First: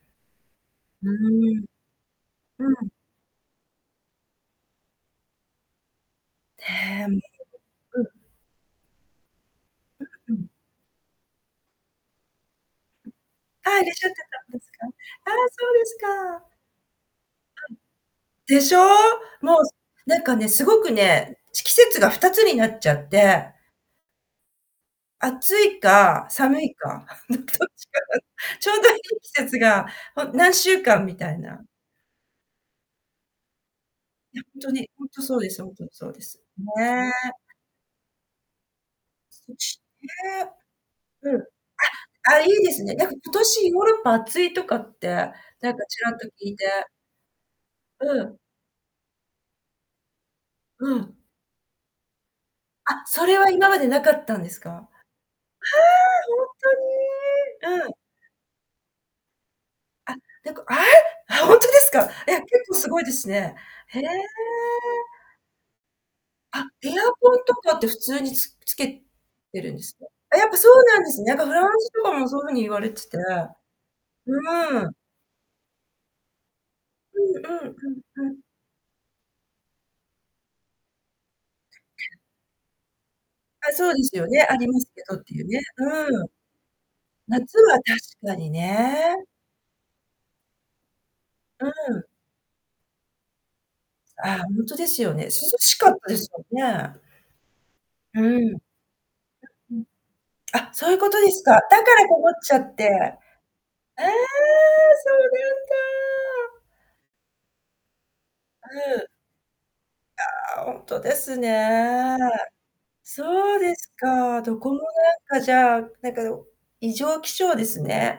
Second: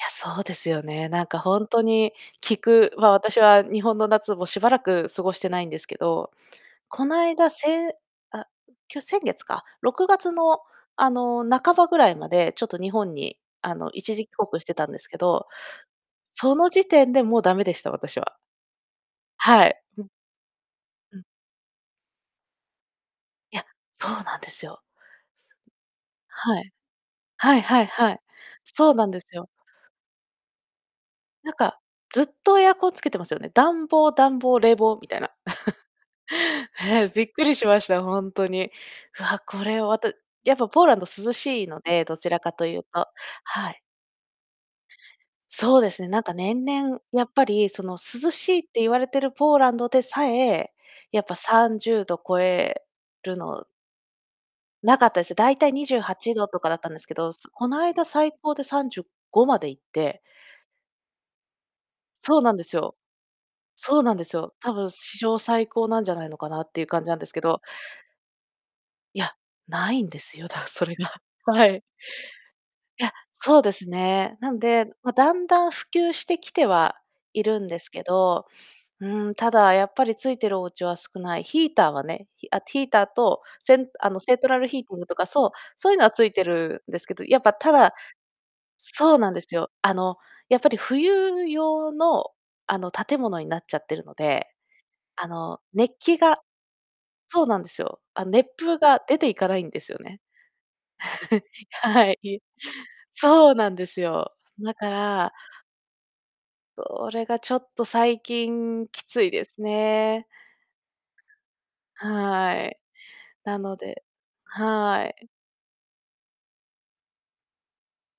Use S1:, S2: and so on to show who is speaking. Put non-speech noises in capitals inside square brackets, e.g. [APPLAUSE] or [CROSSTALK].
S1: いや、そうですよ
S2: う
S1: ね。なんかほ
S2: ーん。
S1: んとに、聞
S2: うん。
S1: くまあ、私は日本の夏もしばらく過ごしてないんですけど、こ
S2: ね、
S1: の間、せん
S2: うん。
S1: あ、今日先月か、ろ
S2: う
S1: くが
S2: う
S1: つ
S2: ん。
S1: の、あの、半ばぐらいまで、ちょっと日本に、
S2: あ
S1: あ
S2: あ、いら
S1: の、
S2: っしゃっ
S1: 一
S2: て
S1: 時帰
S2: たんで
S1: 国し
S2: す
S1: て
S2: か。
S1: たんですけ
S2: ああ、
S1: ど、
S2: そうですか。
S1: その時点でもう駄目
S2: あ
S1: で
S2: ん。
S1: した、私は。
S2: でしょ？もう、
S1: は
S2: す
S1: い。うん。
S2: なんかね、すごく
S1: うん。
S2: ね、ち季節が2つになっちゃって
S1: いや、そうなんですよ。
S2: 暑いか、
S1: は
S2: 寒
S1: い。
S2: いか、の、どっ
S1: はいは
S2: ち
S1: い
S2: か
S1: は
S2: が
S1: い。
S2: ちょうど
S1: そう
S2: いい
S1: なんです
S2: 季
S1: よ。
S2: 節が、ほ何週間、みたい
S1: なん
S2: な。
S1: か、ずっとエアコンつけてますよね。暖房
S2: い
S1: 暖
S2: や、ほ
S1: 房、
S2: んと
S1: 冷
S2: に、
S1: 房、
S2: ほん
S1: みた
S2: と
S1: いな。
S2: そうです、ほんとにそ
S1: [CHUCKLES]
S2: うです。
S1: へえ、びっ
S2: ね。
S1: くりしました、ほんとに。わあ、
S2: こっ
S1: こ
S2: ち、
S1: れは、また
S2: ね。
S1: やっぱ、ポーランド涼
S2: うん。あ、
S1: しいので、どちら
S2: あ、いい
S1: かと
S2: で
S1: いう
S2: すね。な
S1: と。
S2: んか、今年
S1: は
S2: ヨー
S1: い。
S2: ロッパ暑いとかって、なん
S1: そう
S2: か
S1: で
S2: ち
S1: すね。
S2: らっ
S1: なん
S2: と聞
S1: か、
S2: い
S1: 年
S2: て。
S1: 々やっぱり、その、
S2: う
S1: 涼
S2: ん。
S1: しいって言われてるポーランドでさえ、
S2: うん。
S1: やっぱ30度超え
S2: あ、そ
S1: る
S2: れは
S1: の
S2: 今までなかったんですか？はあ！
S1: なかったです。大体、にじゅうはち
S2: ほん
S1: どとかだったんですけど、そこ
S2: と
S1: の
S2: に？うん。
S1: 間、最高で35まで行っ
S2: あ、
S1: て
S2: てか、あ、あ、ほんとですか？
S1: そ
S2: え、
S1: う
S2: 結
S1: なんで
S2: 構
S1: す
S2: す
S1: よ。
S2: ごいですね。へ
S1: そ
S2: え。
S1: うなんですよ。たぶん史上最高なんじゃないのか
S2: あ、
S1: なっていう
S2: エ
S1: 感じ
S2: ア
S1: なんです
S2: コ
S1: け
S2: ンと
S1: ど。
S2: かって普通に、つつけ
S1: いや、
S2: てるん
S1: な
S2: す
S1: い
S2: か？
S1: んで
S2: あ、
S1: す
S2: や
S1: よ。
S2: っぱ
S1: だ
S2: そう
S1: それ
S2: なんで
S1: が、
S2: すね、なんかフラ
S1: は
S2: ン
S1: い。
S2: スとかもそう風に言われ
S1: い
S2: て
S1: や、
S2: て、
S1: そうですね。なん
S2: う
S1: で、
S2: ーん。
S1: ま、だんだん普及してきては
S2: うん
S1: いる
S2: う
S1: ん
S2: ん
S1: ですけ
S2: うんうん。
S1: ど、うーん、ただ、やっぱり、ついてるお家は少ない。ヒーターはね、ひあ、ヒーターと、
S2: あ、
S1: セン
S2: そうで
S1: あ
S2: す
S1: の、
S2: よ
S1: セン
S2: ね、
S1: ト
S2: あ
S1: ラ
S2: り
S1: ル
S2: ま
S1: ヒー
S2: す
S1: ティン
S2: け
S1: グと
S2: どっ
S1: か、
S2: ていう
S1: そう、
S2: ね、
S1: そういうのは
S2: う
S1: つ
S2: ん。
S1: いてるんですけど、やっぱ、
S2: 夏
S1: た
S2: は
S1: だ
S2: 確かにね。
S1: そうなんですよ。あの、やっぱり冬
S2: う
S1: 用
S2: ん。
S1: のあの、建物になっちゃってるの
S2: ああ、
S1: で、
S2: ほんとですよね。
S1: あ
S2: 涼
S1: の、
S2: しか
S1: 熱
S2: ったで
S1: 気
S2: す
S1: が
S2: もんね。
S1: そうなんですよ。
S2: う
S1: あ、熱
S2: ん。あ、
S1: 風が出ていかないん
S2: う
S1: で
S2: ん。
S1: すよね。
S2: あ、そういうことですか。だか
S1: [CHUCKLES] は
S2: ら、
S1: い。
S2: こもっちゃって。え
S1: そうなんです
S2: え！
S1: よ。だか
S2: そうな
S1: ら
S2: んだ。
S1: それがちょっと、最
S2: あ、
S1: 近
S2: う
S1: き
S2: ん。
S1: ついですね。
S2: ああ、ほんとですね。
S1: はい。
S2: そ
S1: な
S2: うで
S1: の
S2: す
S1: で
S2: か。どこも
S1: はい。
S2: なんかじゃあなんか、でも、異常気象ですね。